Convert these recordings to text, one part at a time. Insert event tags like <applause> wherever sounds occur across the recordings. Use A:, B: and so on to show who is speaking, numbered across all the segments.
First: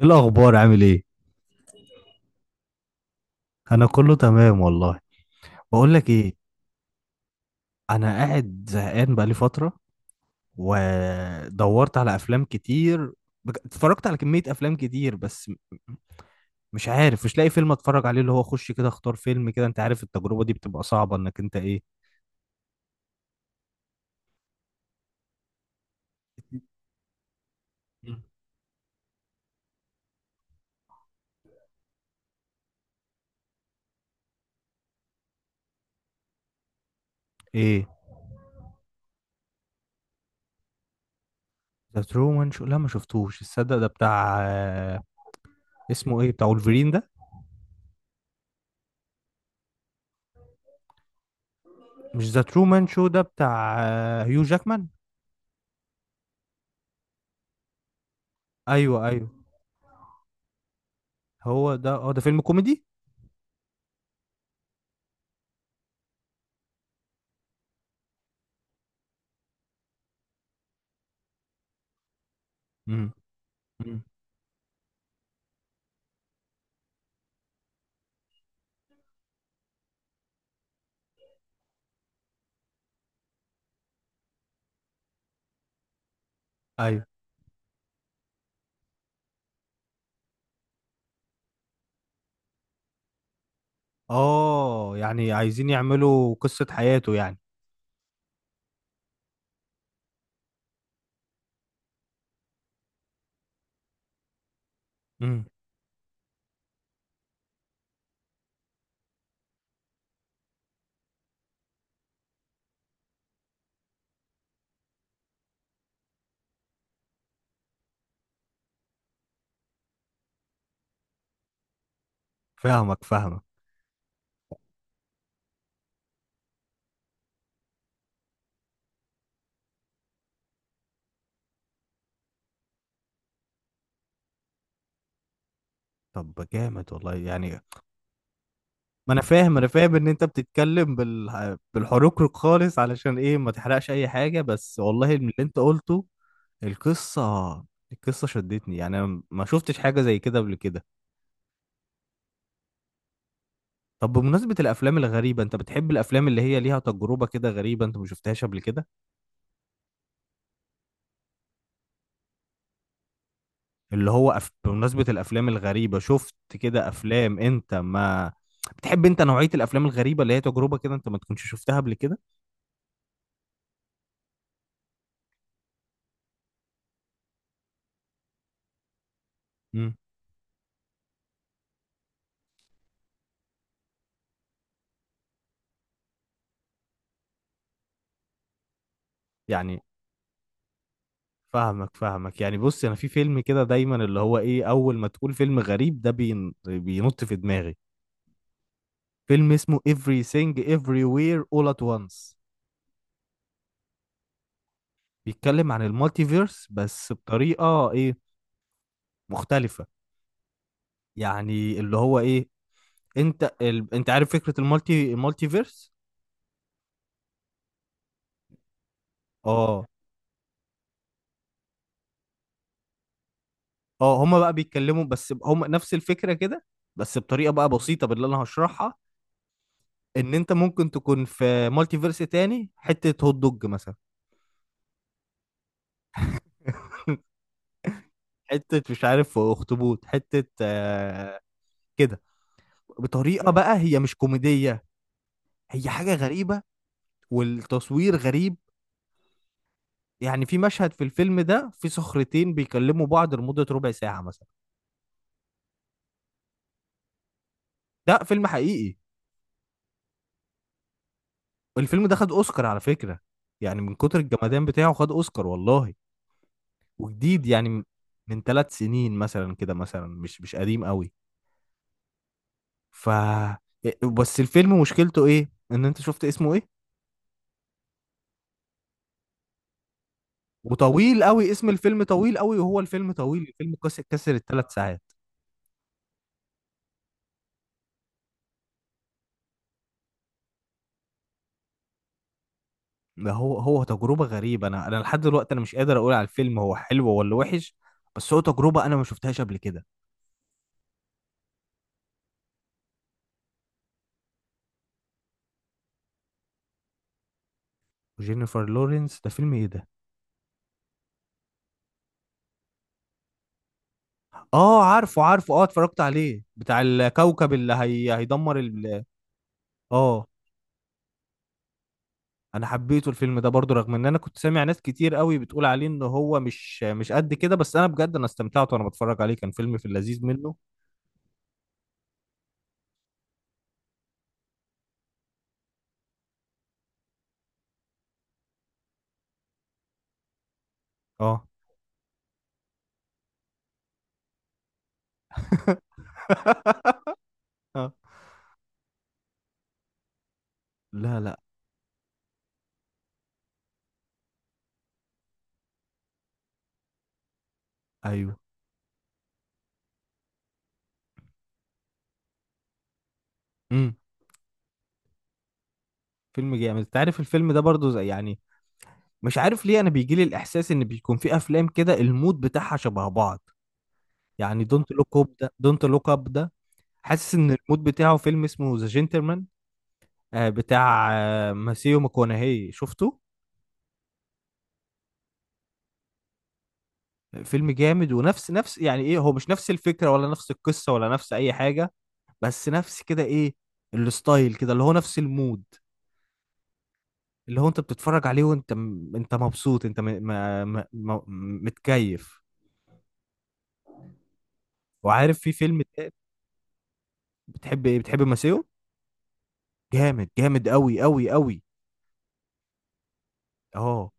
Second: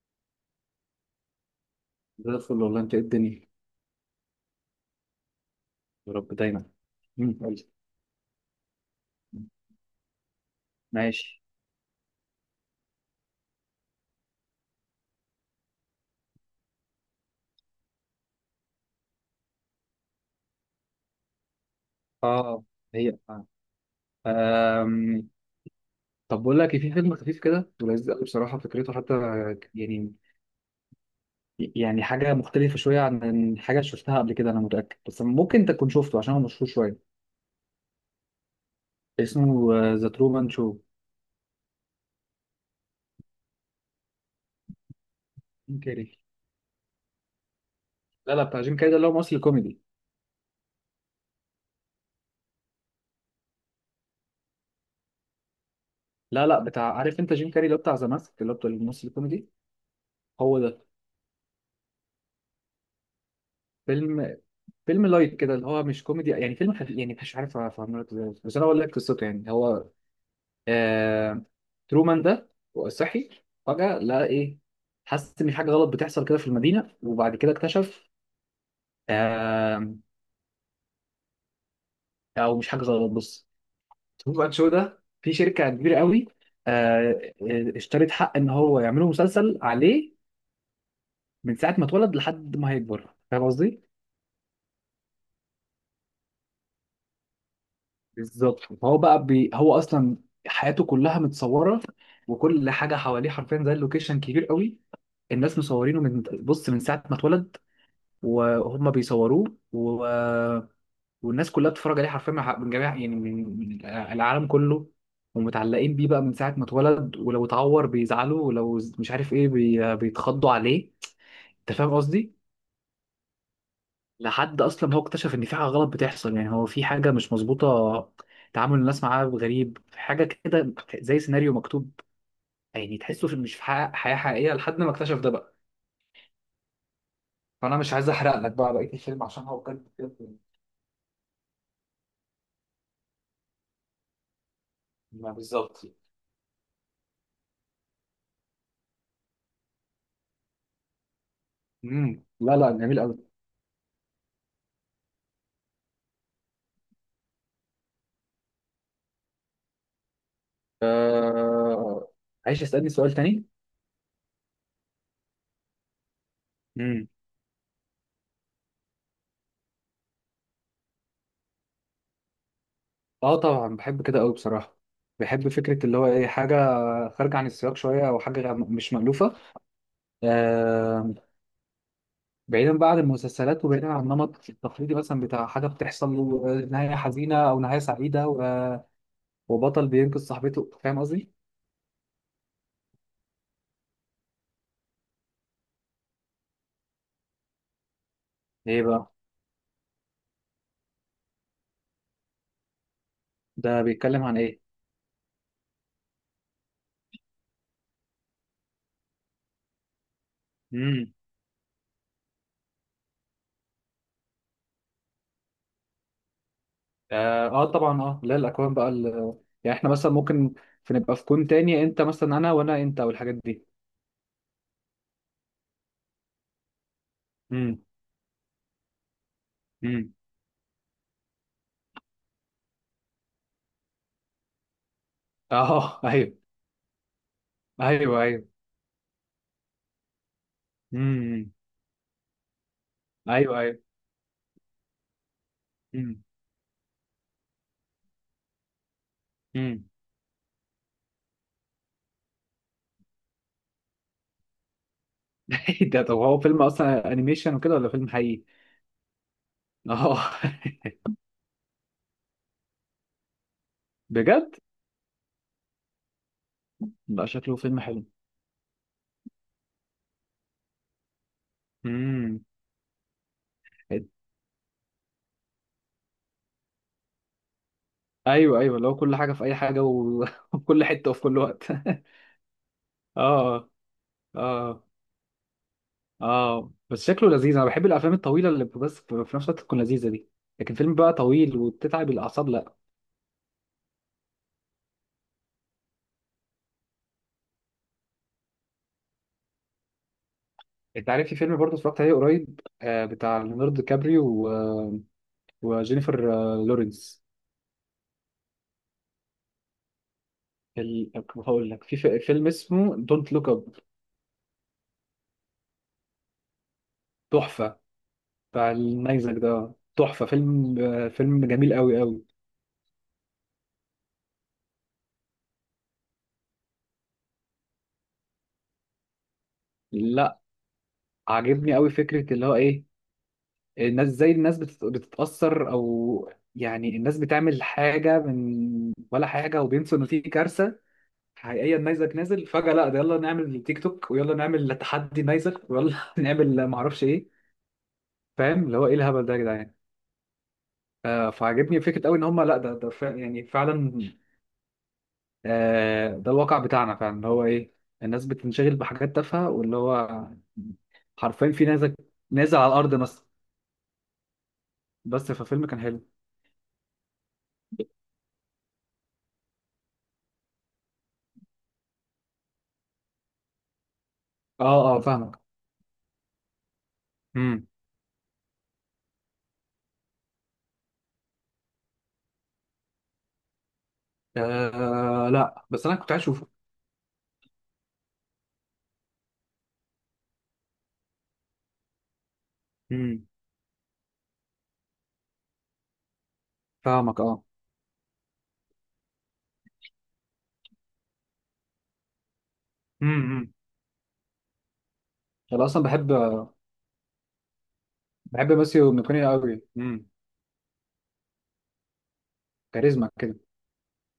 A: ايه الاخبار؟ عامل ايه؟
B: زي الفل والله. انت، ايه الدنيا؟
A: انا كله تمام والله. بقول لك
B: يا رب
A: ايه.
B: دايما. مم. قولي.
A: انا قاعد زهقان بقالي فتره،
B: ماشي.
A: ودورت على افلام كتير. اتفرجت على كميه افلام كتير، بس مش عارف، مش لاقي فيلم اتفرج عليه، اللي هو اخش كده اختار فيلم كده، انت عارف التجربه دي بتبقى صعبه انك انت ايه؟
B: اه. هي آه. آم، طب بقول لك إيه، في فيلم خفيف كده ولذيذ
A: مم.
B: قوي بصراحه فكرته حتى يعني يعني حاجه مختلفه شويه عن حاجه شفتها قبل كده، انا متاكد، بس ممكن انت تكون شفته عشان هو مشهور شويه.
A: ايه.
B: اسمه ذا ترومان شو.
A: ذا ترومان شو؟ لا، ما شفتوش. الصدق ده بتاع
B: جيم كاري.
A: اسمه ايه بتاع ولفرين ده؟
B: لا لا، بتاع جيم كاري، ده اللي هو ممثل كوميدي.
A: مش ذا ترومان شو ده بتاع هيو جاكمان؟
B: لا لا، بتاع، عارف انت، جيم كاري اللي هو بتاع ذا ماسك، اللي هو بتاع
A: ايوه،
B: الممثل
A: ايوه.
B: الكوميدي. هو ده.
A: هو ده. اه، ده فيلم كوميدي؟
B: فيلم. فيلم لايت كده اللي هو مش كوميدي يعني، فيلم خفيف يعني، مش عارف افهمه لك ازاي، بس انا اقول لك قصته. يعني هو آه... ترومان ده
A: امم.
B: صحي فجأة،
A: مم.
B: لقى ايه، حس ان في حاجه غلط بتحصل كده في المدينه، وبعد كده اكتشف آه... او مش حاجه غلط. بص، ترومان شو ده في شركه كبيره قوي
A: ايوه.
B: آه... اشترت حق ان هو يعملوا مسلسل عليه من ساعه ما اتولد لحد ما هيكبر. فاهم قصدي؟
A: اه، يعني عايزين يعملوا قصة حياته يعني.
B: بالظبط. فهو بقى هو اصلا حياته كلها متصوره، وكل حاجه حواليه حرفيا، زي اللوكيشن كبير قوي.
A: امم.
B: الناس مصورينه من، بص، من ساعه ما اتولد، وهم بيصوروه والناس كلها بتتفرج عليه حرفيا من من جميع يعني من العالم كله، ومتعلقين بيه بقى من ساعه ما اتولد. ولو اتعور بيزعلوا، ولو مش عارف ايه، بيتخضوا عليه. انت فاهم قصدي؟
A: فاهمك، فاهمك.
B: لحد اصلا ما هو اكتشف ان في حاجه غلط بتحصل، يعني هو في حاجه مش مظبوطه، تعامل الناس معاه غريب حاجه كده، زي سيناريو مكتوب. يعني تحسه في، مش في حياه حقيقيه، لحد ما اكتشف ده بقى.
A: طب جامد والله يعني.
B: فانا مش عايز احرق لك بقى بقيه
A: ما انا
B: الفيلم، عشان
A: فاهم
B: هو
A: انا
B: بجد
A: فاهم ان انت
B: بجد.
A: بتتكلم بالحروق خالص، علشان ايه ما تحرقش اي حاجة؟ بس والله من اللي
B: ما
A: انت
B: بالظبط.
A: قلته، القصة القصة شدتني، يعني أنا ما شفتش حاجة زي كده قبل كده.
B: امم. لا لا، جميل قوي.
A: طب بمناسبة الأفلام الغريبة، أنت بتحب الأفلام اللي هي ليها تجربة كده غريبة أنت ما شفتهاش قبل كده؟
B: آه... عايز اسالني سؤال تاني؟
A: بمناسبة الأفلام الغريبة، شفت كده
B: امم.
A: أفلام أنت ما بتحب؟ أنت نوعية الأفلام الغريبة اللي هي تجربة كده أنت ما تكونش شفتها قبل كده؟
B: اه طبعا، بحب كده قوي بصراحه. بحب فكره اللي هو ايه، حاجه خارجه عن السياق شويه، او حاجه مش مألوفه.
A: امم.
B: آه... بعيدا بقى عن المسلسلات، وبعيدا عن النمط التقليدي مثلا بتاع حاجه بتحصل له، نهايه حزينه او نهايه سعيده
A: يعني
B: وبطل بينقذ صاحبته. فاهم قصدي؟
A: فاهمك، فاهمك. يعني بص، أنا في فيلم كده دايما اللي هو إيه، أول ما تقول فيلم غريب ده بينط في دماغي.
B: ايه بقى؟
A: فيلم اسمه Everything Everywhere All at Once.
B: ده بيتكلم عن ايه؟
A: بيتكلم عن المالتيفيرس، بس بطريقة إيه، مختلفة.
B: امم.
A: يعني اللي هو ايه، انت عارف فكرة المالتي فيرس؟
B: اه، آه طبعا. اه، لا، الاكوان بقى يعني
A: اه.
B: احنا مثلا ممكن في نبقى في كون تاني، انت مثلا انا، وانا انت، والحاجات دي.
A: اه، هما بقى بيتكلموا، بس هما نفس الفكرة كده، بس بطريقة بقى
B: امم.
A: بسيطة باللي انا هشرحها.
B: امم.
A: ان انت ممكن تكون في مالتي فيرس تاني، حتة هوت دوج مثلا.
B: اه. آه، ايوه.
A: <laughs>
B: ايوه ايوه.
A: حتة مش عارف، اخطبوط، حتة
B: امم.
A: كده. بطريقة
B: ايوه
A: بقى
B: ايوه.
A: هي مش كوميدية، هي حاجة
B: امم.
A: غريبة. والتصوير غريب.
B: امم.
A: يعني في مشهد في الفيلم ده، في صخرتين بيكلموا بعض لمدة ربع ساعة مثلا.
B: <laughs> ده طب هو فيلم اصلا انيميشن وكده، ولا فيلم
A: ده
B: حقيقي؟
A: فيلم حقيقي.
B: اه. <laughs>
A: الفيلم ده خد اوسكار على فكرة. يعني من كتر
B: بجد؟
A: الجمدان بتاعه خد اوسكار والله.
B: بقى
A: وجديد،
B: شكله
A: يعني
B: فيلم
A: من
B: حلو.
A: من 3 سنين مثلا كده مثلا، مش قديم قوي.
B: امم.
A: ف بس الفيلم مشكلته ايه، ان انت شفت اسمه ايه؟
B: ايوه ايوه، اللي هو كل حاجه في اي حاجه <laughs> وفي كل حته وفي
A: وطويل
B: كل
A: قوي، اسم
B: وقت. <laughs>
A: الفيلم طويل قوي، وهو الفيلم طويل،
B: اه.
A: الفيلم كسر الثلاث
B: اه.
A: ساعات
B: اه بس شكله لذيذ. انا بحب الافلام الطويله اللي بس في نفس الوقت تكون لذيذه دي. لكن فيلم بقى طويل وبتتعب الاعصاب، لا.
A: ده هو تجربة غريبة، انا لحد دلوقتي انا مش قادر اقول على الفيلم هو حلو ولا وحش، بس هو تجربة انا ما شفتهاش قبل كده.
B: انت عارف في فيلم برضه اتفرجت عليه قريب، بتاع ليوناردو كابريو وجينيفر لورنس
A: وجينيفر لورنس، ده فيلم ايه ده؟
B: ال... هقول لك في فيلم اسمه دونت لوك اب.
A: اه، عارفه، عارفه، اه اتفرجت عليه بتاع الكوكب، اللي
B: تحفه.
A: هي هيدمر
B: بتاع
A: ال.
B: النيزك ده، تحفه.
A: اه.
B: فيلم، فيلم جميل قوي قوي.
A: انا حبيته الفيلم ده برضو، رغم ان انا كنت سامع ناس كتير قوي بتقول عليه ان هو مش قد كده، بس انا بجد انا استمتعت وانا بتفرج عليه، كان فيلم في اللذيذ منه.
B: عاجبني قوي فكرة اللي هو ايه، الناس زي الناس بتتأثر او يعني، الناس بتعمل حاجة من ولا حاجة، وبينسوا ان في كارثة
A: اه.
B: حقيقية. النيزك نازل فجأة، لا ده يلا نعمل تيك توك، ويلا نعمل تحدي نيزك، ويلا <laughs> نعمل
A: <laughs>
B: معرفش ايه.
A: آه.
B: فاهم اللي هو ايه الهبل ده يا جدعان.
A: لا،
B: آه،
A: لا.
B: فعاجبني فكرة قوي. ان هم، لا ده يعني فعلا. آه، ده الواقع بتاعنا فعلا، اللي هو ايه، الناس
A: ايوه.
B: بتنشغل بحاجات تافهة، واللي هو حرفيا في نيزك نازل على الأرض مثلا.
A: امم.
B: بس ففيلم كان حلو.
A: فيلم جامد، انت عارف الفيلم ده برضو زي يعني، مش عارف ليه انا بيجي لي الاحساس ان بيكون في افلام كده المود بتاعها شبه بعض. يعني
B: اه.
A: دونت
B: اه،
A: لوك اب
B: فاهمك.
A: ده دونت لوك اب ده حاسس ان
B: امم.
A: المود بتاعه فيلم اسمه ذا جنتلمان، بتاع ماسيو ماكونهي، شفته؟
B: آه، لا بس انا كنت عايز اشوفه.
A: فيلم جامد، ونفس نفس يعني ايه؟ هو مش نفس الفكرة، ولا نفس القصة، ولا نفس اي حاجة، بس نفس كده
B: امم.
A: ايه، الستايل كده، اللي هو نفس المود.
B: فاهمك. اه.
A: اللي هو انت بتتفرج عليه وانت انت مبسوط، انت متكيف.
B: امم.
A: وعارف في
B: انا
A: فيلم
B: اصلا بحب
A: بتحب
B: بحب
A: ماسيو؟
B: ماسيو ميكوني قوي. امم.
A: جامد، جامد، قوي، قوي، قوي.
B: كاريزما كده.
A: اه.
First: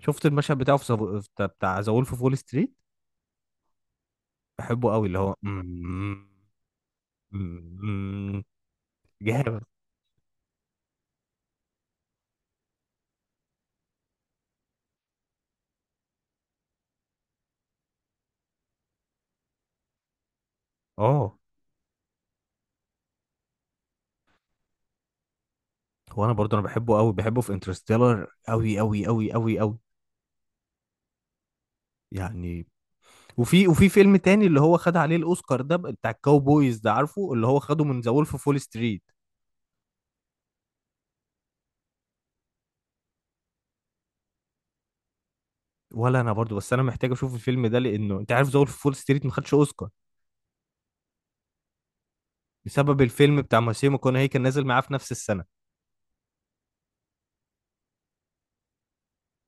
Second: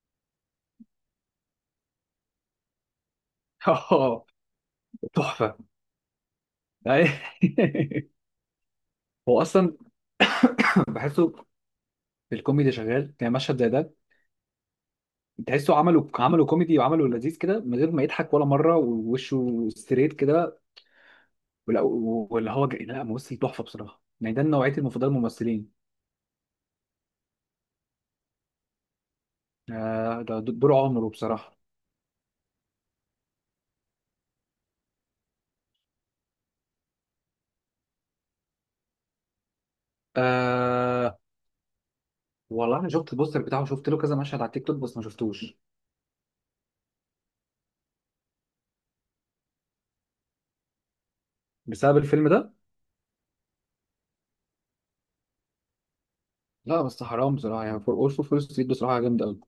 A: شفت المشهد بتاعه في بتاع ذا وولف اوف وول ستريت؟
B: <laughs> اه.
A: بحبه قوي اللي هو،
B: تحفه. <laughs> أي.
A: <laughs>
B: هو
A: جامد.
B: اصلا بحسه في الكوميدي شغال، يعني مشهد زي ده تحسه عملوا كوميدي، وعملوا لذيذ كده من غير ما يضحك ولا مره، ووشه ستريت كده.
A: اه.
B: واللي هو لا ممثل تحفه بصراحه، يعني ده نوعيه المفضله الممثلين.
A: هو انا برضه انا بحبه قوي، بحبه في انترستيلر قوي، قوي، قوي، قوي، قوي.
B: آه، ده دور عمره بصراحه.
A: يعني، وفي فيلم تاني اللي هو خد عليه الاوسكار ده، بتاع الكاوبويز ده، عارفه اللي هو خده من ذا وولف اوف فول ستريت؟
B: آه، والله انا شفت البوستر بتاعه، شفت له كذا مشهد على التيك توك، بس ما شفتوش.
A: ولا انا برضه، بس انا محتاج اشوف الفيلم ده، لانه انت عارف ذا وولف اوف فول ستريت ما خدش اوسكار
B: بسبب الفيلم ده.
A: بسبب الفيلم بتاع ماسيمو كوناهي، كان نازل معاه في نفس السنه.
B: لا بس حرام بصراحه، يعني فور اول فور ستريت بصراحه جامد قوي.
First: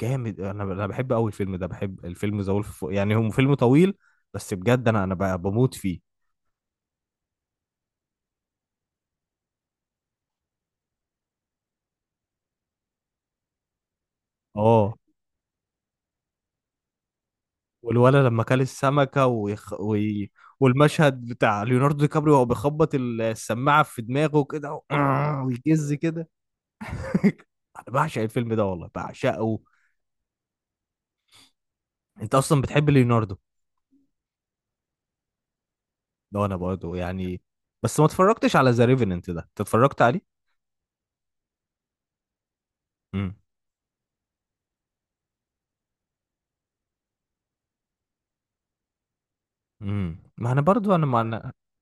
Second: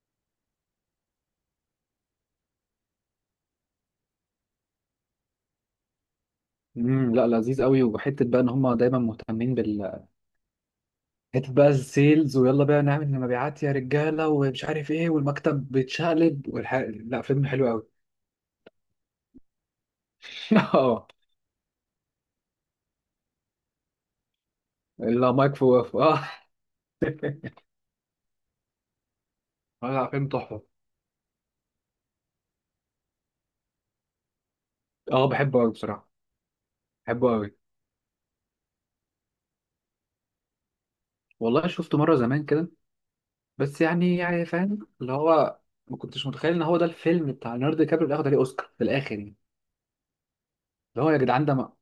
A: جامد، انا بحب قوي الفيلم ده، بحب الفيلم ذا وولف، يعني هو فيلم طويل، بس بجد انا بقى بموت فيه.
B: امم. لا لذيذ قوي، وحته بقى ان هم دايما مهتمين بال، حته بقى السيلز، ويلا بقى نعمل مبيعات يا رجاله، ومش عارف
A: اه.
B: ايه، والمكتب بيتشقلب لا، فيلم حلو قوي.
A: والولد لما كل السمكة
B: <laughs> اه.
A: والمشهد بتاع ليوناردو دي كابريو وهو بيخبط السماعة في دماغه كده و...
B: لا
A: آه،
B: مايك
A: ويجز
B: فوف اه.
A: كده.
B: <laughs>
A: <laughs> انا بعشق الفيلم ده والله، بعشقه.
B: لا فيلم تحفه.
A: انت اصلا بتحب ليوناردو؟
B: اه بحبه قوي بصراحه.
A: ده انا برضه
B: بحبه
A: يعني،
B: قوي.
A: بس ما اتفرجتش على ذا ريفننت ده، انت اتفرجت عليه؟
B: والله شفته مره زمان كده.
A: امم.
B: بس يعني، يعني فاهم اللي هو، ما كنتش متخيل ان هو ده الفيلم بتاع ليوناردو دي كابريو اللي ياخد عليه اوسكار في الاخر يعني.
A: امم، ما انا برضه انا
B: اللي هو يا جدعان ده، ما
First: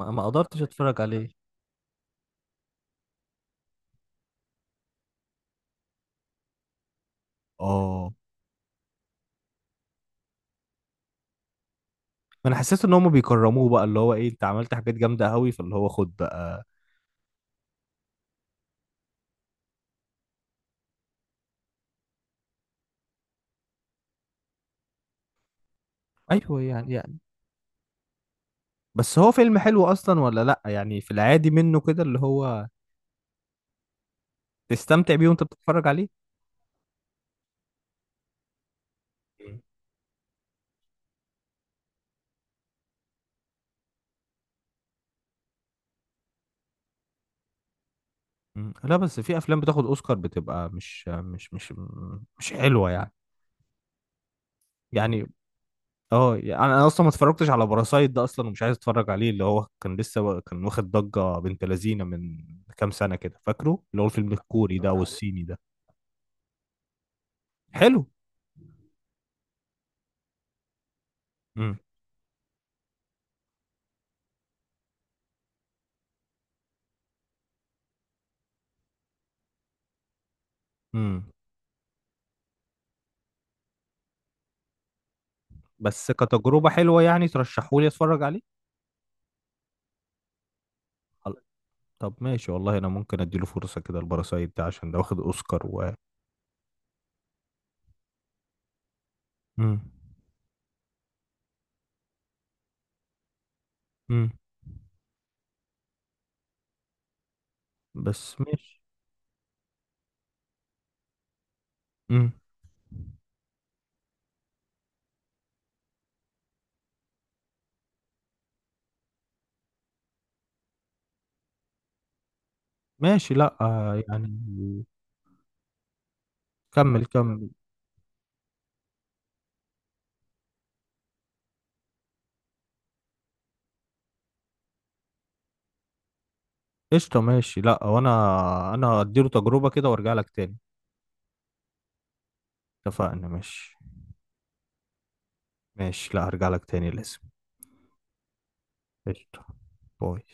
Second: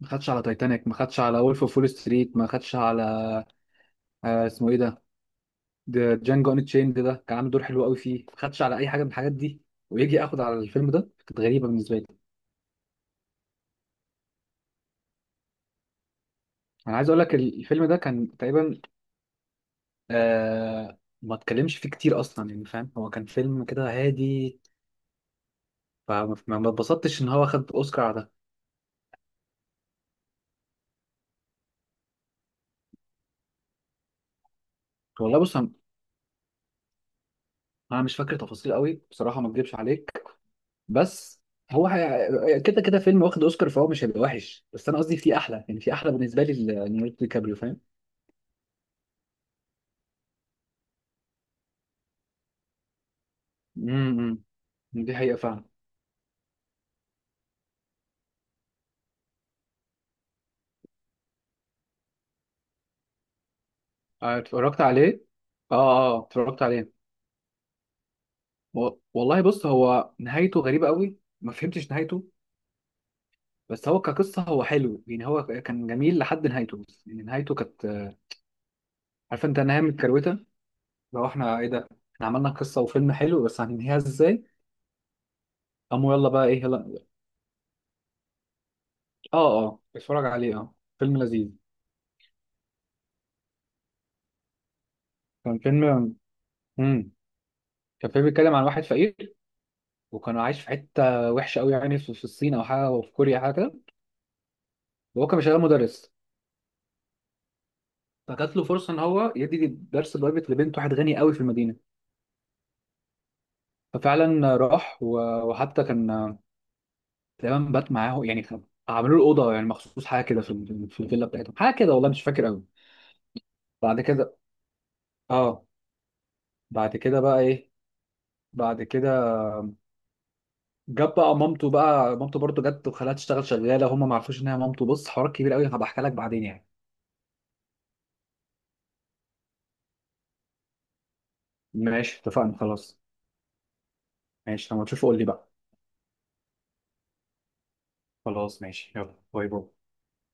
B: ما
A: ما
B: خدش على
A: قدرتش
B: تايتانيك، ما
A: اتفرج
B: خدش
A: عليه.
B: على وولف اوف وول ستريت، ما خدش على، آه اسمه ايه ده، ده جانجو ان تشيند، ده كان عامل دور حلو قوي
A: اه،
B: فيه، ما خدش على اي حاجه من الحاجات دي. ويجي اخد على الفيلم ده! كانت غريبه بالنسبه لي.
A: ما انا حسيت ان هم بيكرموه بقى، اللي هو ايه، انت عملت حاجات جامده قوي فاللي هو خد بقى.
B: انا عايز اقول لك الفيلم ده كان تقريبا، آه ما اتكلمش فيه كتير اصلا يعني، فاهم، هو كان فيلم كده هادي. فما
A: ايوه
B: ما
A: يعني.
B: اتبسطتش ان هو خد اوسكار على ده.
A: بس هو فيلم حلو اصلا ولا لا، يعني في العادي منه كده اللي هو تستمتع بيه
B: والله
A: وانت
B: بص،
A: بتتفرج عليه.
B: انا مش فاكر تفاصيل قوي بصراحه، ما
A: مم.
B: اكذبش عليك. بس هو كده كده فيلم واخد اوسكار، فهو مش هيبقى وحش، بس انا قصدي في احلى، يعني في احلى بالنسبه لي ليوناردو دي كابريو، فاهم.
A: مم. لا، بس في افلام بتاخد اوسكار بتبقى مش حلوه يعني.
B: امم. دي
A: يعني.
B: حقيقه فعلا.
A: اه يعني، انا اصلا ما اتفرجتش على باراسايت ده اصلا، ومش عايز اتفرج عليه، اللي هو كان لسه كان واخد ضجه بنت لذينه من كام سنه كده، فاكره اللي هو الفيلم
B: آه،
A: الكوري
B: اتفرجت
A: ده اتفرجت عليه
B: عليه.
A: والصيني ده؟
B: اه اه، آه، اتفرجت عليه.
A: حلو.
B: والله بص، هو نهايته غريبه قوي. ما
A: امم.
B: فهمتش نهايته. بس هو كقصه هو حلو، يعني هو كان جميل لحد نهايته، بس يعني نهايته كانت، عارف انت، نهايه متكروته. لو
A: امم.
B: احنا ايه ده، احنا عملنا قصه وفيلم حلو، بس هننهيها ازاي؟
A: بس
B: قاموا يلا بقى ايه
A: كتجربه حلوه،
B: يلا.
A: يعني ترشحوا لي اتفرج عليه؟
B: اه. اه بتفرج عليه، اه، فيلم لذيذ.
A: طب ماشي والله، انا ممكن اديله فرصة كده الباراسايت ده عشان ده واخد
B: كان
A: اوسكار و،
B: فيلم. امم. كان فيلم بيتكلم عن واحد فقير،
A: مم.
B: وكان عايش في حته وحشه قوي، يعني في في الصين او حاجه، او في كوريا حاجه كده.
A: مم.
B: وهو كان شغال مدرس.
A: بس
B: فجات له
A: ماشي.
B: فرصه ان هو يدي درس برايفت لبنت واحد غني قوي في المدينه.
A: مم.
B: ففعلا راح وحتى كان تقريبا بات معاه، يعني عملوا له اوضه يعني مخصوص، حاجه كده في في الفيلا بتاعتهم، حاجه كده، والله مش فاكر قوي.
A: ماشي، لا
B: بعد كده،
A: يعني،
B: اه. بعد
A: كمل،
B: كده بقى
A: كمل.
B: ايه؟ بعد كده جاب بقى مامته، بقى مامته برضه جت وخلاها تشتغل شغاله، هم ما عرفوش ان هي مامته. بص حوار كبير قوي، هبقى احكي لك بعدين يعني.
A: قشطة ماشي، لا وانا انا اديله تجربة كده وارجع لك تاني.
B: ماشي، اتفقنا، خلاص.
A: اتفقنا ماشي.
B: ماشي، لما تشوف قول لي بقى.
A: ماشي، لا هرجع لك تاني لازم.
B: خلاص ماشي، يلا
A: قشطة.
B: باي باي.
A: باي.